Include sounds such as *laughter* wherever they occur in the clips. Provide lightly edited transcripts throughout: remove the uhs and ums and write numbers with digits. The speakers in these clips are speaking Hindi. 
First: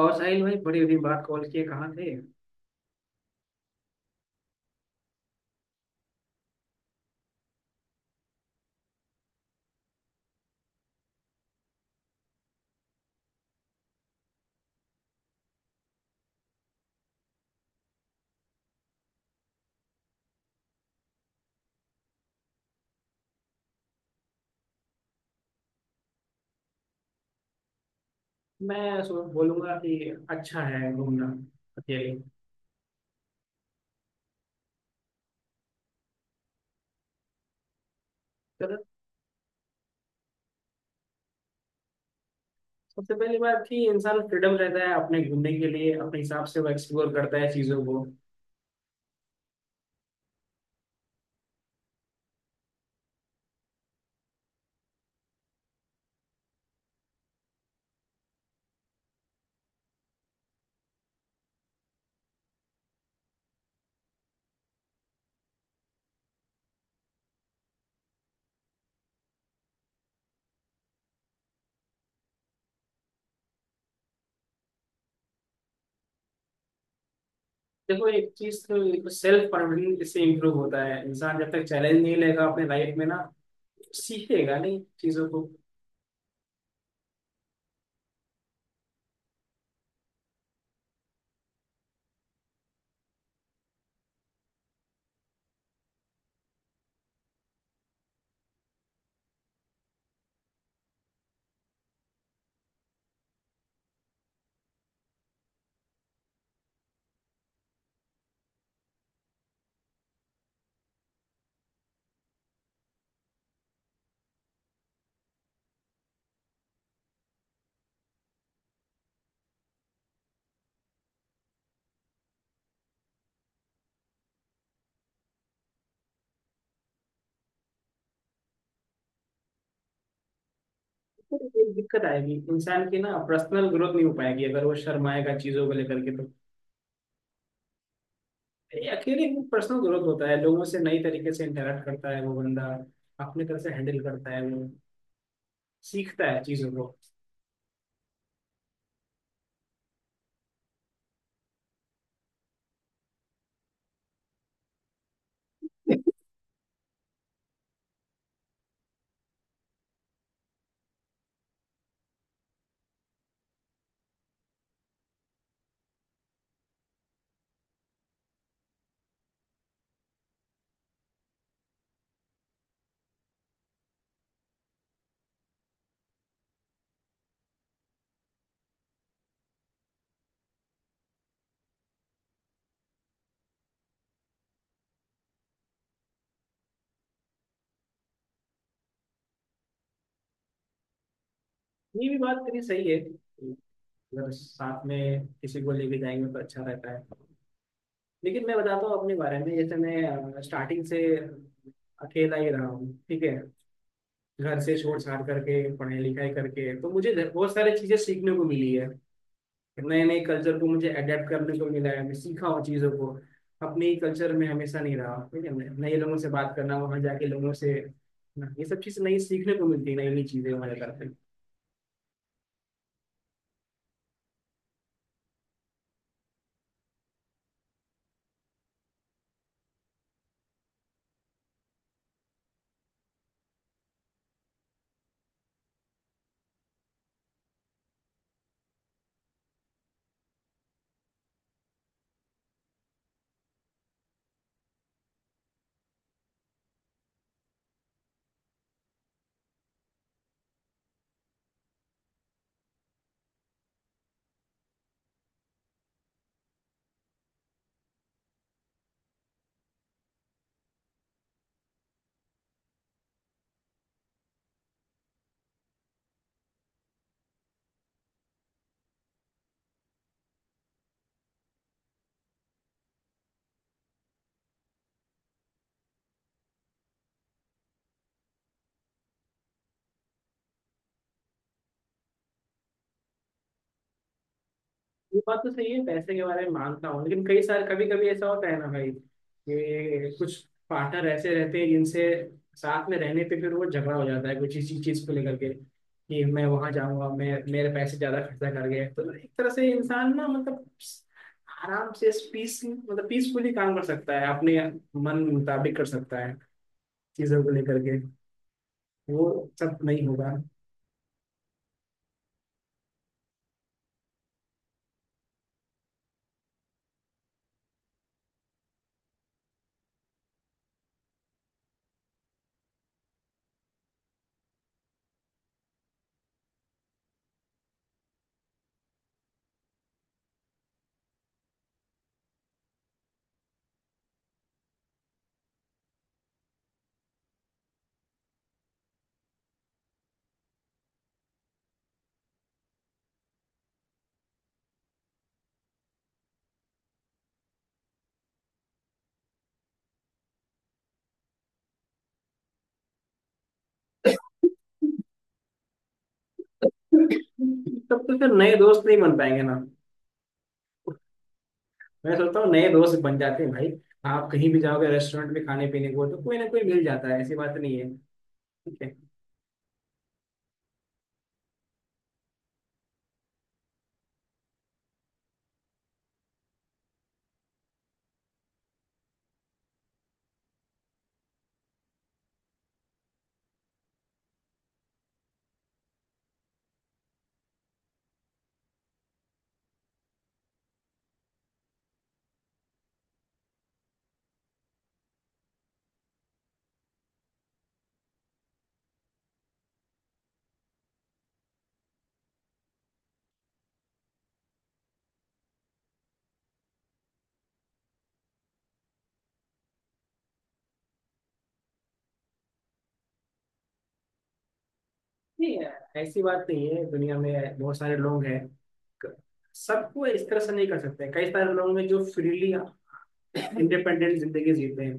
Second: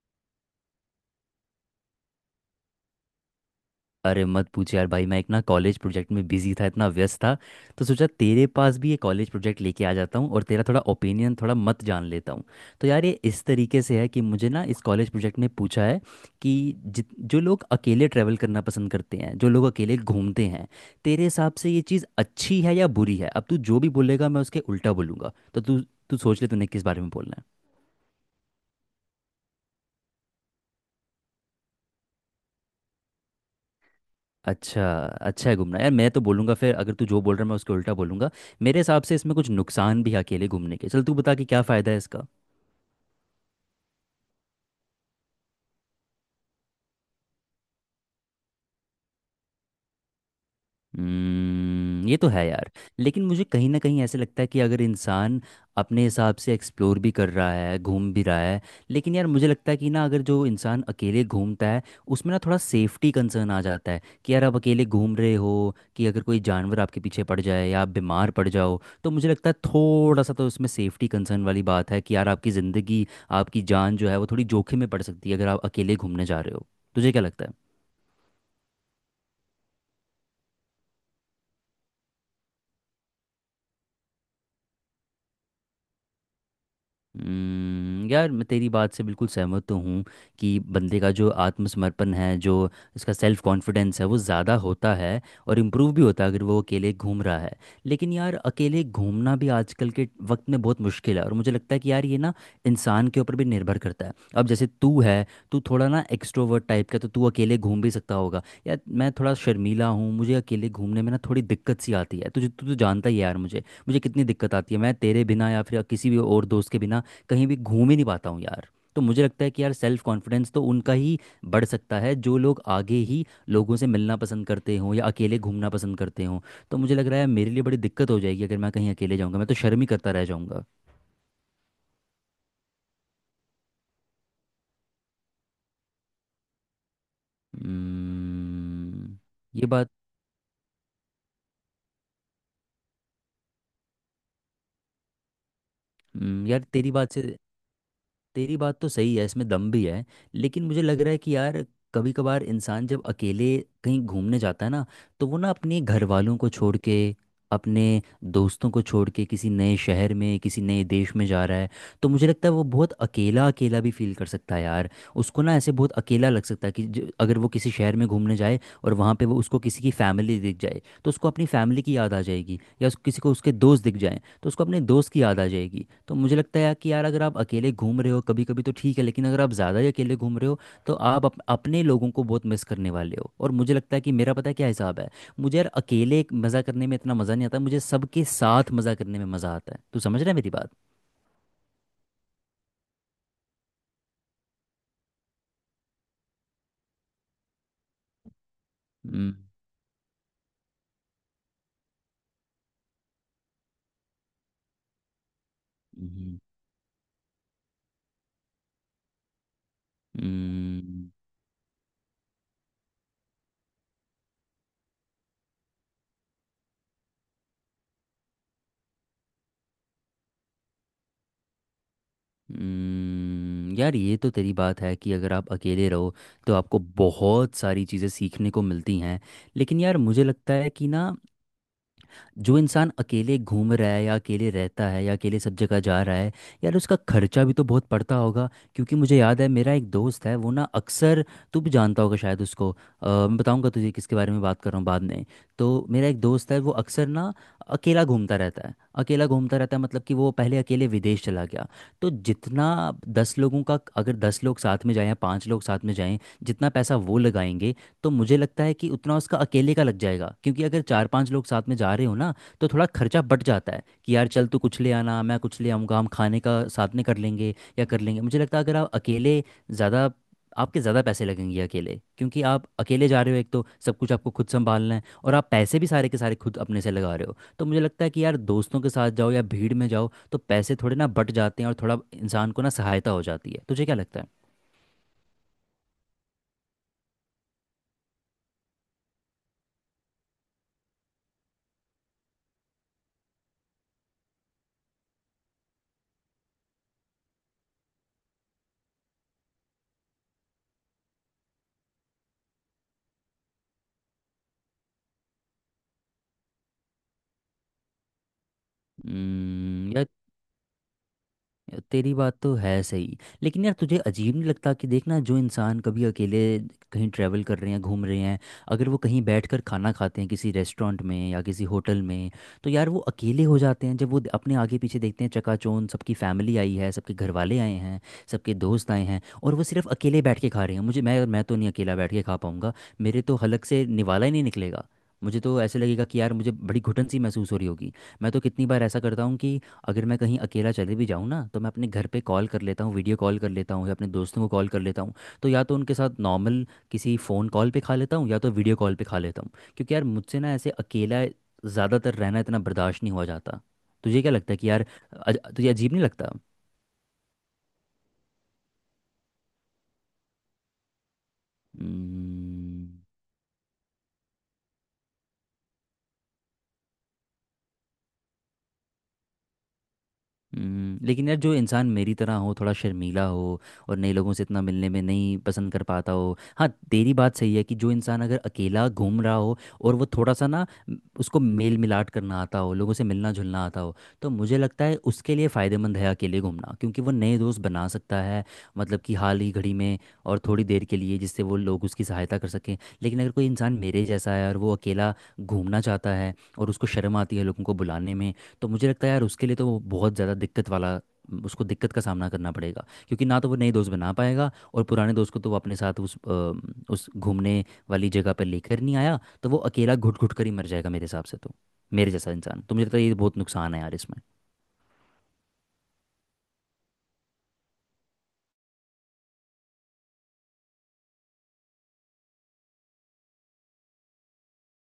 और साहिल भाई बड़ी दिन बाद कॉल किए कहाँ थे? अरे मत पूछ यार भाई, मैं एक ना कॉलेज प्रोजेक्ट में बिजी था, इतना व्यस्त था। तो सोचा तेरे पास भी ये कॉलेज प्रोजेक्ट लेके आ जाता हूँ और तेरा थोड़ा ओपिनियन थोड़ा मत जान लेता हूँ। तो यार ये इस तरीके से है कि मुझे ना इस कॉलेज प्रोजेक्ट में पूछा है कि जित जो लोग अकेले ट्रैवल करना पसंद करते हैं, जो लोग अकेले घूमते हैं, तेरे हिसाब से ये चीज़ अच्छी है या बुरी है। अब तू जो भी बोलेगा मैं उसके उल्टा बोलूँगा, तो तू तू सोच ले तूने किस बारे में बोलना है। मैं सो बोलूंगा कि अच्छा है घूमना अकेले। अच्छा। अच्छा है घूमना, यार मैं तो बोलूँगा फिर, अगर तू जो बोल रहा है मैं उसके उल्टा बोलूँगा। चलो। मेरे हिसाब से इसमें कुछ नुकसान भी है अकेले घूमने के। चल तू बता कि क्या फ़ायदा है इसका। सबसे पहली बात कि इंसान फ्रीडम रहता है अपने घूमने के लिए अपने हिसाब से वो एक्सप्लोर करता है चीज़ों को। हम्म, ये तो है यार। लेकिन मुझे कहीं ना कहीं ऐसे लगता है कि अगर इंसान अपने हिसाब से एक्सप्लोर भी कर रहा है, घूम भी रहा है, लेकिन यार मुझे लगता है कि ना अगर जो इंसान अकेले घूमता है उसमें ना थोड़ा सेफ्टी कंसर्न आ जाता है कि यार आप अकेले घूम रहे हो, कि अगर कोई जानवर आपके पीछे पड़ जाए या आप बीमार पड़ जाओ, तो मुझे लगता है थोड़ा सा तो उसमें सेफ्टी कंसर्न वाली बात है कि यार आपकी ज़िंदगी, आपकी जान जो है वो थोड़ी जोखिम में पड़ सकती है अगर आप अकेले घूमने जा रहे हो। तुझे क्या लगता है। देखो एक चीज तो सेल्फ कॉन्फिडेंस इससे इम्प्रूव होता है। इंसान जब तक चैलेंज नहीं लेगा अपने लाइफ में ना सीखेगा नहीं चीज़ों को। यार मैं तेरी बात से बिल्कुल सहमत तो हूँ कि बंदे का जो आत्मसमर्पण है, जो उसका सेल्फ कॉन्फिडेंस है वो ज़्यादा होता है और इम्प्रूव भी होता है अगर वो अकेले घूम रहा है। लेकिन यार अकेले घूमना भी आजकल के वक्त में बहुत मुश्किल है, और मुझे लगता है कि यार ये ना इंसान के ऊपर भी निर्भर करता है। अब जैसे तू है, तू थोड़ा ना एक्सट्रोवर्ट टाइप का, तो तू अकेले घूम भी सकता होगा। यार मैं थोड़ा शर्मीला हूँ, मुझे अकेले घूमने में ना थोड़ी दिक्कत सी आती है। तुझे तू तो जानता ही है यार मुझे मुझे कितनी दिक्कत आती है। मैं तेरे बिना या फिर किसी भी और दोस्त के बिना कहीं भी घूम ही नहीं पाता हूँ यार। तो मुझे लगता है कि यार सेल्फ कॉन्फिडेंस तो उनका ही बढ़ सकता है जो लोग आगे ही लोगों से मिलना पसंद करते हों या अकेले घूमना पसंद करते हों। तो मुझे लग रहा है मेरे लिए बड़ी दिक्कत हो जाएगी अगर मैं कहीं अकेले जाऊँगा, मैं तो शर्म ही करता रह जाऊँगा। तो एक दिक्कत आएगी इंसान की ना पर्सनल ग्रोथ नहीं हो पाएगी अगर वो शर्माएगा चीज़ों को लेकर के तो। ये हम्म। अकेले में ये पर्सनल बात। ग्रोथ होता है। लोगों से नई तरीके से इंटरेक्ट करता है वो बंदा। अपने तरह से हैंडल करता है वो। सीखता है यार चीजों को। तेरी बात तो सही है, इसमें दम भी है। लेकिन मुझे लग रहा है कि यार कभी कभार इंसान जब अकेले कहीं घूमने जाता है ना, तो वो ना अपने घर *laughs* वालों को छोड़ के अपने दोस्तों को छोड़ के किसी नए शहर में किसी नए देश में जा रहा है, तो मुझे लगता है वो बहुत अकेला अकेला भी फील कर सकता है यार। उसको ना ऐसे बहुत अकेला लग सकता है कि अगर वो किसी शहर में घूमने जाए और वहाँ पे वो उसको किसी की फैमिली दिख जाए, तो उसको अपनी फैमिली की याद आ जाएगी, या किसी को उसके दोस्त दिख जाए तो उसको अपने दोस्त की याद आ जाएगी। तो मुझे लगता है कि यार अगर आप अकेले घूम रहे हो कभी कभी तो ठीक है, लेकिन अगर आप ज़्यादा ही अकेले घूम रहे हो, तो आप अपने लोगों को बहुत मिस करने वाले हो, और मुझे लगता है कि मेरा पता है क्या हिसाब है। मुझे यार अकेले मज़ा करने में इतना मज़ा नहीं आता, मुझे सबके साथ मज़ा करने में मज़ा आता है। तू समझ रहा है मेरी बात। ये भी बात तेरी सही है अगर साथ में किसी को लेके जाएंगे तो अच्छा रहता है। लेकिन मैं बताता हूँ अपने हम्म। बारे में जैसे मैं स्टार्टिंग से अकेला ही रहा हूँ। ठीक है। घर से छोड़ छाड़ करके पढ़ाई लिखाई हम्म। करके तो मुझे बहुत सारी चीजें सीखने को मिली है। नए नए कल्चर को मुझे हम्म। अडेप्ट करने को मिला है। मैं सीखा हूँ चीज़ों को। अपने ही कल्चर में हमेशा नहीं रहा। ठीक है। नए लोगों से बात करना वहाँ जाके लोगों से ये सब चीज़ नई सीखने को मिलती है। नई नई चीज़ें हमारे करते। यार ये तो तेरी बात है कि अगर आप अकेले रहो तो आपको बहुत सारी चीज़ें सीखने को मिलती हैं। लेकिन यार मुझे लगता है कि ना जो इंसान अकेले घूम रहा है या अकेले रहता है या अकेले सब जगह जा रहा है, यार उसका खर्चा भी तो बहुत पड़ता होगा। क्योंकि मुझे याद है मेरा एक दोस्त है, वो ना अक्सर, तू भी जानता होगा शायद उसको, मैं बताऊंगा तुझे किसके बारे में बात कर रहा हूँ बाद में। तो मेरा एक दोस्त है वो अक्सर ना अकेला घूमता रहता है। अकेला घूमता रहता है, मतलब कि वो पहले अकेले विदेश चला गया। तो जितना दस लोगों का, अगर दस लोग साथ में जाएं या पाँच लोग साथ में जाएं, जितना पैसा वो लगाएंगे, तो मुझे लगता है कि उतना उसका अकेले का लग जाएगा। क्योंकि अगर चार पांच लोग साथ में जा रहे हो ना, तो थोड़ा खर्चा बढ़ जाता है, कि यार चल तू कुछ ले आना, मैं कुछ ले आऊँगा, हम खाने का साथ में कर लेंगे या कर लेंगे। मुझे लगता है अगर आप अकेले ज़्यादा, आपके ज़्यादा पैसे लगेंगे अकेले, क्योंकि आप अकेले जा रहे हो, एक तो सब कुछ आपको खुद संभालना है, और आप पैसे भी सारे के सारे खुद अपने से लगा रहे हो। तो मुझे लगता है कि यार दोस्तों के साथ जाओ या भीड़ में जाओ तो पैसे थोड़े ना बट जाते हैं, और थोड़ा इंसान को ना सहायता हो जाती है। तुझे क्या लगता। ये बात तो सही है पैसे के बारे में मानता हूँ। लेकिन कई सारे कभी कभी ऐसा होता है ना भाई कि कुछ पार्टनर ऐसे रहते हैं जिनसे साथ में रहने पे फिर वो झगड़ा हो जाता है कुछ इसी चीज को लेकर के कि मैं वहां जाऊंगा मैं मेरे पैसे ज्यादा खर्चा कर गए। तो एक तरह से इंसान ना मतलब आराम से पीस मतलब पीसफुली काम कर सकता है अपने मन मुताबिक कर सकता है चीजों को लेकर के। वो सब है नहीं होगा। यार, तेरी बात तो है सही। लेकिन यार तुझे अजीब नहीं लगता कि देखना, जो इंसान कभी अकेले कहीं ट्रैवल कर रहे हैं, घूम रहे हैं, अगर वो कहीं बैठकर खाना खाते हैं किसी रेस्टोरेंट में या किसी होटल में, तो यार वो अकेले हो जाते हैं जब वो अपने आगे पीछे देखते हैं, चकाचौंध सबकी फैमिली आई है, सबके घर वाले आए हैं, सबके दोस्त आए हैं, और वो सिर्फ अकेले बैठ के खा रहे हैं। मुझे मैं तो नहीं अकेला बैठ के खा पाऊंगा। मेरे तो हलक से निवाला ही नहीं निकलेगा। मुझे तो ऐसे लगेगा कि यार मुझे बड़ी घुटन सी महसूस हो रही होगी। मैं तो कितनी बार ऐसा करता हूँ कि अगर मैं कहीं अकेला चले भी जाऊँ ना, तो मैं अपने घर पे कॉल कर लेता हूँ, वीडियो कॉल कर लेता हूँ, या अपने दोस्तों को कॉल कर लेता हूँ। तो या तो उनके साथ नॉर्मल किसी फ़ोन कॉल पे खा लेता हूँ, या तो वीडियो कॉल पे खा लेता हूँ। क्योंकि यार मुझसे ना ऐसे अकेला ज़्यादातर रहना इतना बर्दाश्त नहीं हुआ जाता। तुझे क्या लगता है कि यार, तुझे अजीब नहीं लगता। *laughs* तब तो फिर नए दोस्त नहीं बन पाएंगे ना? मैं सोचता हूँ नए हम्म। दोस्त बन जाते हैं भाई। आप कहीं भी जाओगे रेस्टोरेंट में खाने पीने को तो कोई ना कोई मिल जाता है। ऐसी बात नहीं है। ठीक है। लेकिन यार जो इंसान मेरी तरह हो थोड़ा शर्मीला हो और नए लोगों से इतना मिलने में नहीं पसंद कर पाता हो, हाँ तेरी बात सही है कि जो इंसान अगर अकेला घूम रहा हो और वो थोड़ा सा ना उसको मेल मिलाट करना आता हो लोगों से मिलना जुलना आता हो, तो मुझे लगता है उसके लिए फ़ायदेमंद है अकेले घूमना, क्योंकि वो नए दोस्त बना सकता है। मतलब कि हाल ही घड़ी में और थोड़ी देर के लिए जिससे वो लोग उसकी सहायता कर सकें। लेकिन अगर कोई इंसान मेरे जैसा है और वो अकेला घूमना चाहता है, और उसको शर्म आती है लोगों को बुलाने में, तो मुझे लगता है यार उसके लिए तो वो बहुत ज़्यादा दिक्कत वाला, उसको दिक्कत का सामना करना पड़ेगा, क्योंकि ना तो वो नए दोस्त बना पाएगा, और पुराने दोस्त को तो वो अपने साथ उस घूमने वाली जगह पर लेकर नहीं आया, तो वो अकेला घुट घुट कर ही मर जाएगा मेरे हिसाब से तो। मेरे जैसा इंसान तो मुझे लगता है ये बहुत नुकसान है यार इसमें। नहीं। ऐसी बात नहीं है। दुनिया में बहुत सारे लोग हैं। क- सबको इस तरह से नहीं कर सकते। कई सारे लोग हैं जो फ्रीली इंडिपेंडेंट जिंदगी जीते हैं।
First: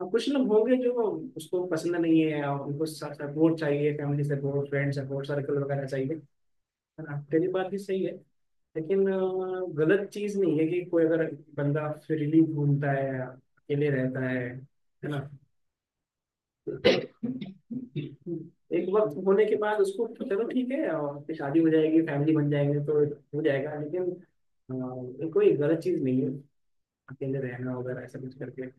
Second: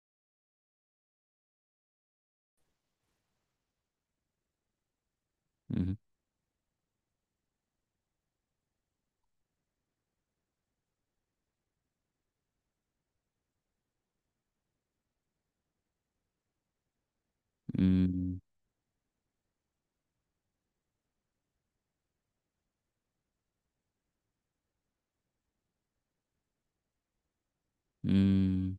और कुछ लोग होंगे जो उसको पसंद नहीं है और उनको सपोर्ट चाहिए। Family support friend support circle वगैरह हम्म। चाहिए। ना तेरी बात भी सही है। लेकिन गलत चीज नहीं है कि कोई अगर बंदा फ्रीली घूमता है अकेले रहता है। है ना? हम्म। एक वक्त होने के बाद उसको तो चलो ठीक है। और फिर शादी हो जाएगी फैमिली बन जाएंगे तो हो जाएगा। लेकिन ये कोई गलत चीज नहीं है अकेले रहना वगैरह ऐसा कुछ करके ये। हम्म,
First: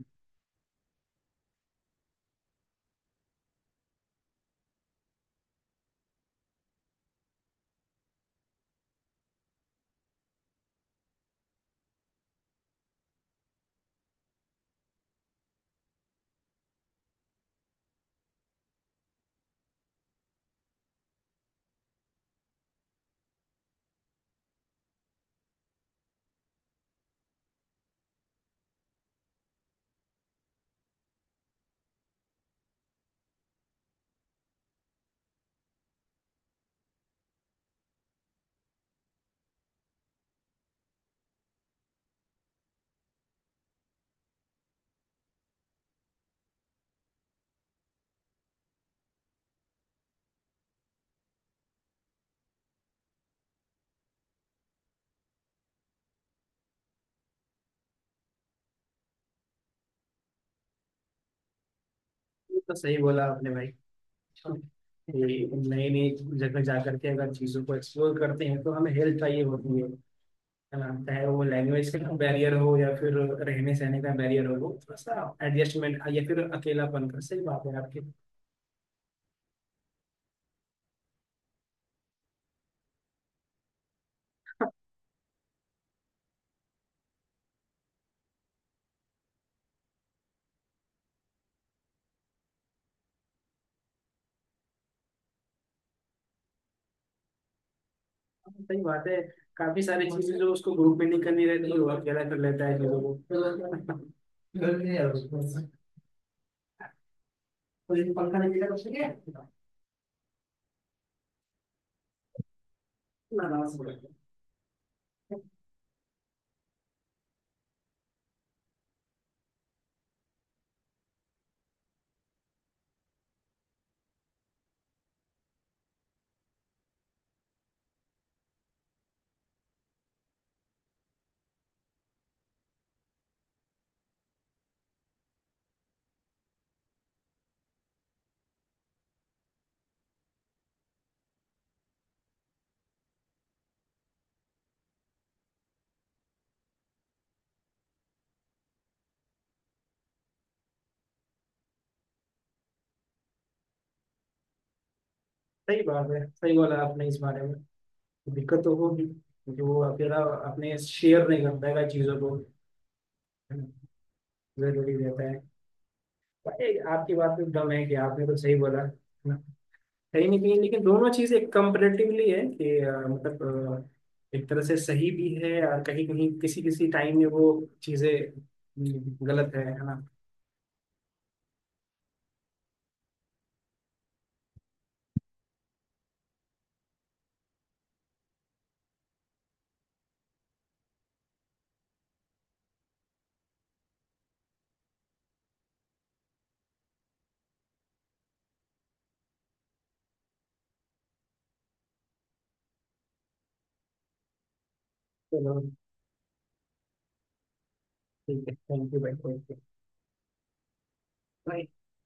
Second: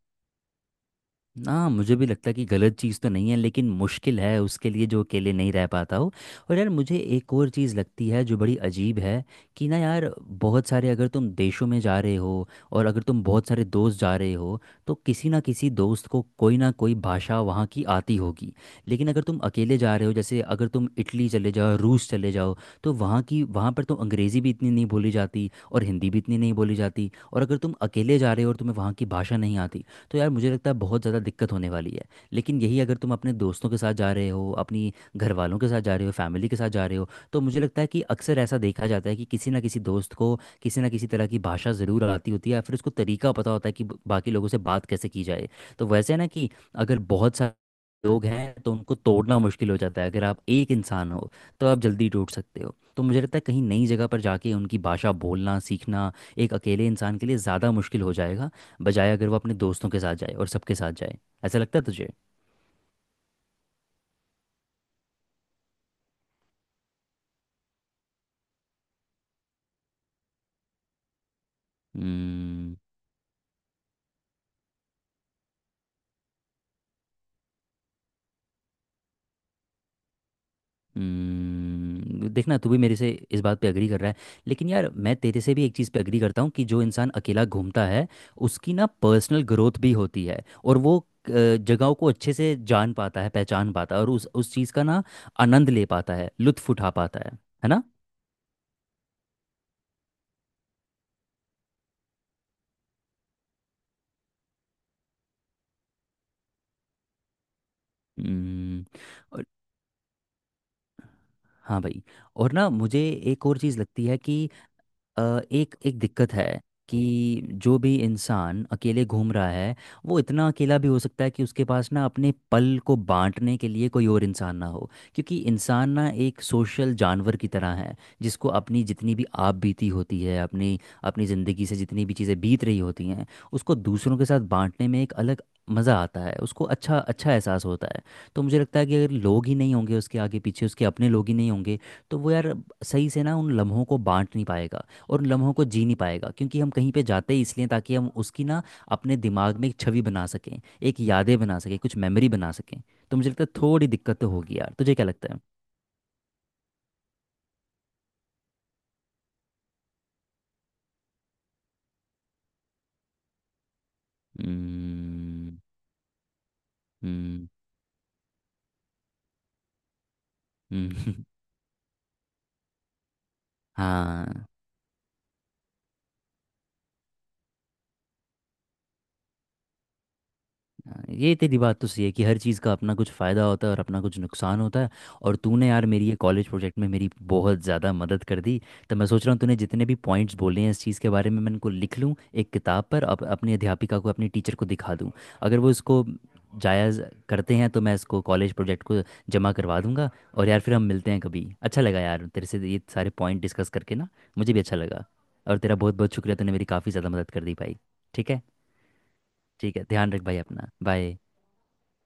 ना मुझे भी लगता है कि गलत चीज़ तो नहीं है, लेकिन मुश्किल है उसके लिए जो अकेले नहीं रह पाता हो। और यार मुझे एक और चीज़ लगती है जो बड़ी अजीब है, कि ना यार बहुत सारे, अगर तुम देशों में जा रहे हो और अगर तुम बहुत सारे दोस्त जा रहे हो, तो किसी ना किसी दोस्त को कोई ना कोई भाषा वहाँ की आती होगी। लेकिन अगर तुम अकेले जा रहे हो, जैसे अगर तुम इटली चले जाओ रूस चले जाओ, तो वहाँ पर तो अंग्रेज़ी भी इतनी नहीं बोली जाती और हिंदी भी इतनी नहीं बोली जाती, और अगर तुम अकेले जा रहे हो और तुम्हें वहाँ की भाषा नहीं आती, तो यार मुझे लगता है बहुत ज़्यादा दिक्कत होने वाली है। लेकिन यही अगर तुम अपने दोस्तों के साथ जा रहे हो, अपनी घर वालों के साथ जा रहे हो, फैमिली के साथ जा रहे हो, तो मुझे लगता है कि अक्सर ऐसा देखा जाता है कि किसी ना किसी दोस्त को किसी ना किसी तरह की भाषा ज़रूर आती होती है, या फिर उसको तरीका पता होता है कि बाकी लोगों से बात कैसे की जाए। तो वैसे है ना, कि अगर बहुत सारे लोग हैं तो उनको तोड़ना मुश्किल हो जाता है, अगर आप एक इंसान हो तो आप जल्दी टूट सकते हो। तो मुझे लगता है कहीं नई जगह पर जाके उनकी भाषा बोलना सीखना एक अकेले इंसान के लिए ज़्यादा मुश्किल हो जाएगा, बजाय अगर वो अपने दोस्तों के साथ जाए और सबके साथ जाए। ऐसा लगता है तुझे। तो सही बोला आपने भाई। ये नई नई जगह जा करके अगर चीजों को एक्सप्लोर करते हैं तो हमें हेल्प चाहिए होती है। हाँ, चाहे वो लैंग्वेज का बैरियर हो हम्म। या फिर रहने सहने का बैरियर हो वो थोड़ा सा एडजस्टमेंट या फिर अकेलापन का सही बात है आपकी। देखना तू भी मेरे से इस बात पे एग्री कर रहा है। लेकिन यार मैं तेरे से भी एक चीज़ पे एग्री करता हूँ कि जो इंसान अकेला घूमता है उसकी ना पर्सनल ग्रोथ भी होती है, और वो जगहों को अच्छे से जान पाता है, पहचान पाता है, और उस चीज़ का ना आनंद ले पाता है, लुत्फ उठा पाता है। है ना। सही बात है। काफी सारी चीजें जो उसको ग्रुप में नहीं करनी रहती वो अकेला कर लेता है लोगों को। हम्म। और- हाँ भाई। और ना मुझे एक और चीज़ लगती है कि एक एक दिक्कत है कि जो भी इंसान अकेले घूम रहा है, वो इतना अकेला भी हो सकता है कि उसके पास ना अपने पल को बांटने के लिए कोई और इंसान ना हो, क्योंकि इंसान ना एक सोशल जानवर की तरह है, जिसको अपनी जितनी भी आप बीती होती है, अपनी अपनी ज़िंदगी से जितनी भी चीज़ें बीत रही होती हैं, उसको दूसरों के साथ बांटने में एक अलग मज़ा आता है, उसको अच्छा अच्छा एहसास होता है। तो मुझे लगता है कि अगर लोग ही नहीं होंगे उसके आगे पीछे, उसके अपने लोग ही नहीं होंगे, तो वो यार सही से ना उन लम्हों को बांट नहीं पाएगा और उन लम्हों को जी नहीं पाएगा, क्योंकि हम कहीं पे जाते ही इसलिए ताकि हम उसकी ना अपने दिमाग में एक छवि बना सकें, एक यादें बना सकें, कुछ मेमोरी बना सकें। तो मुझे लगता है थोड़ी दिक्कत तो होगी यार, तुझे क्या लगता है। सही बात है। सही बोला आपने इस बारे में। दिक्कत तो होगी क्योंकि वो अकेला अपने शेयर नहीं कर पाएगा चीजों को। जरूरी रहता है। हम्म। भाई आपकी बात हम्म। में दम है कि आपने तो सही बोला। कहीं ना कहीं लेकिन दोनों हम्म। चीजें कंपेरेटिवली है कि मतलब। *laughs* हाँ। एक तरह से सही भी है और कहीं कहीं किसी किसी टाइम में वो चीजें गलत है ना? हाँ, ये तेरी बात तो सही है कि हर चीज़ का अपना कुछ फ़ायदा होता है और अपना कुछ नुकसान होता है। और तूने यार मेरी ये कॉलेज प्रोजेक्ट में मेरी बहुत ज़्यादा मदद कर दी। तो मैं सोच रहा हूँ तूने जितने भी पॉइंट्स बोले हैं इस चीज़ के बारे में, मैं इनको लिख लूँ एक किताब पर, अपनी अध्यापिका को, अपनी टीचर को दिखा दूँ। अगर वो इसको जायज़ करते हैं, तो मैं इसको कॉलेज प्रोजेक्ट को जमा करवा दूंगा। और यार फिर हम मिलते हैं कभी। अच्छा लगा यार तेरे से ये सारे पॉइंट डिस्कस करके ना। मुझे भी अच्छा लगा। चलो और तेरा बहुत बहुत शुक्रिया, तूने मेरी काफ़ी ज़्यादा मदद कर दी भाई। ठीक है। ठीक है। थैंक यू भाई। थैंक ठीक है, ध्यान रख भाई अपना। बाय। यू।